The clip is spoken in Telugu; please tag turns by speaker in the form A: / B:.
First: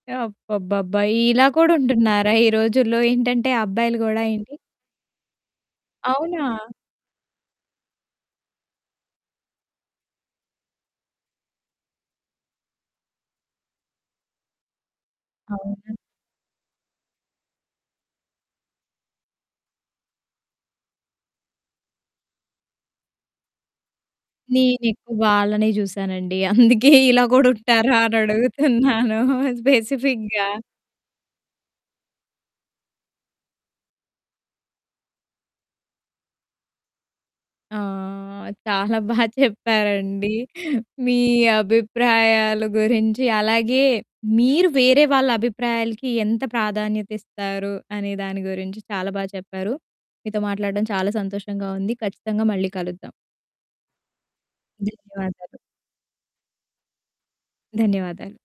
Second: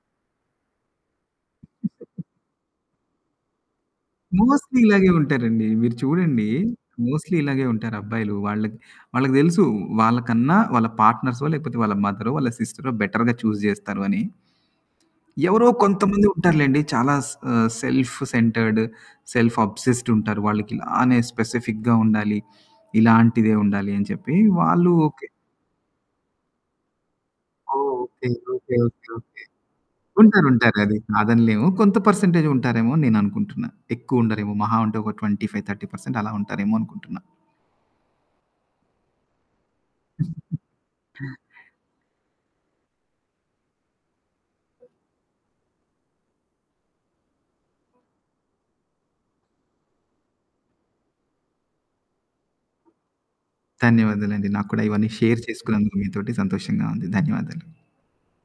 A: అబ్బాబ్బాబ్బా! ఇలా కూడా ఉంటున్నారా ఈ రోజుల్లో? ఏంటంటే అబ్బాయిలు గూడా ఏంటి?
B: మోస్ట్‌లీ ఇలాగే ఉంటారండి. మీరు చూడండి
A: అవునా!
B: మోస్ట్‌లీ ఇలాగే ఉంటారు అబ్బాయిలు. వాళ్ళకి, వాళ్ళకి దెలుసు వాళ్ళకన్నా వాళ్ళ పార్ట్నర్సో, లేకపోతే వాళ్ళ మదరో, వాళ్ళ సిస్టరో, బెటర్‌గా చూజ్ జేస్తారు అని. ఎవరో
A: అవును.
B: కొంతమంది ఉంటారులెండి. చాలా స ఆహ్, సెల్ఫ్ సెంటర్డ్, సెల్ఫ్ అబ్సెస్ట్ ఉంటారు. వాళ్ళకి ఇలానే స్పెసిఫిక్‌గా ఉండాలి. ఇలాంటిదే ఉండాలి అని చెప్పి, వాళ్ళు
A: నేనెక్కువ
B: ఓకే.
A: వాళ్ళనే చూసానండి. అందుకే ఇలా గూడా
B: ఓహ్!
A: ఉంటారా అని
B: ఓకే. ఓకే. ఓకే.
A: అడుగుతున్నాను
B: ఓకే.
A: స్పెసిఫిక్‌గా.
B: ఉంటారు ఉంటారు. అది కాదనలేము. కొంత పర్సెంటేజే ఉంటారేమో అని నేననుకుంటున్నా. ఎక్కువుండరేమో మహా ఉంటే ఒక 25, 30 పర్సెంట్ అలా ఉంటారేమో అనుకుంటున్నా.
A: ఆ! చాలా బా చెప్పారండి. మీ అభిప్రాయాల గురించి, అలాగే మీరు వేరే వాళ్ళ అభిప్రాయాలకి ఎంత ప్రాధాన్యత ఇస్తారు అనే దాని గురించి, చాలా బా చెప్పారు. మీతో మాట్లాడడం చాలా సంతోషంగా ఉంది. ఖచ్చితంగా మళ్ళీ కలుద్దాం.
B: ధన్యవాదాలండి. నాకు కూడా ఇవన్నీ షేర్
A: ధన్యవాదాలు.
B: చేసుకున్నందుకు మీతోటి సంతోషంగా ఉంది. ధన్యవాదాలు.
A: ధన్యవాదాలు.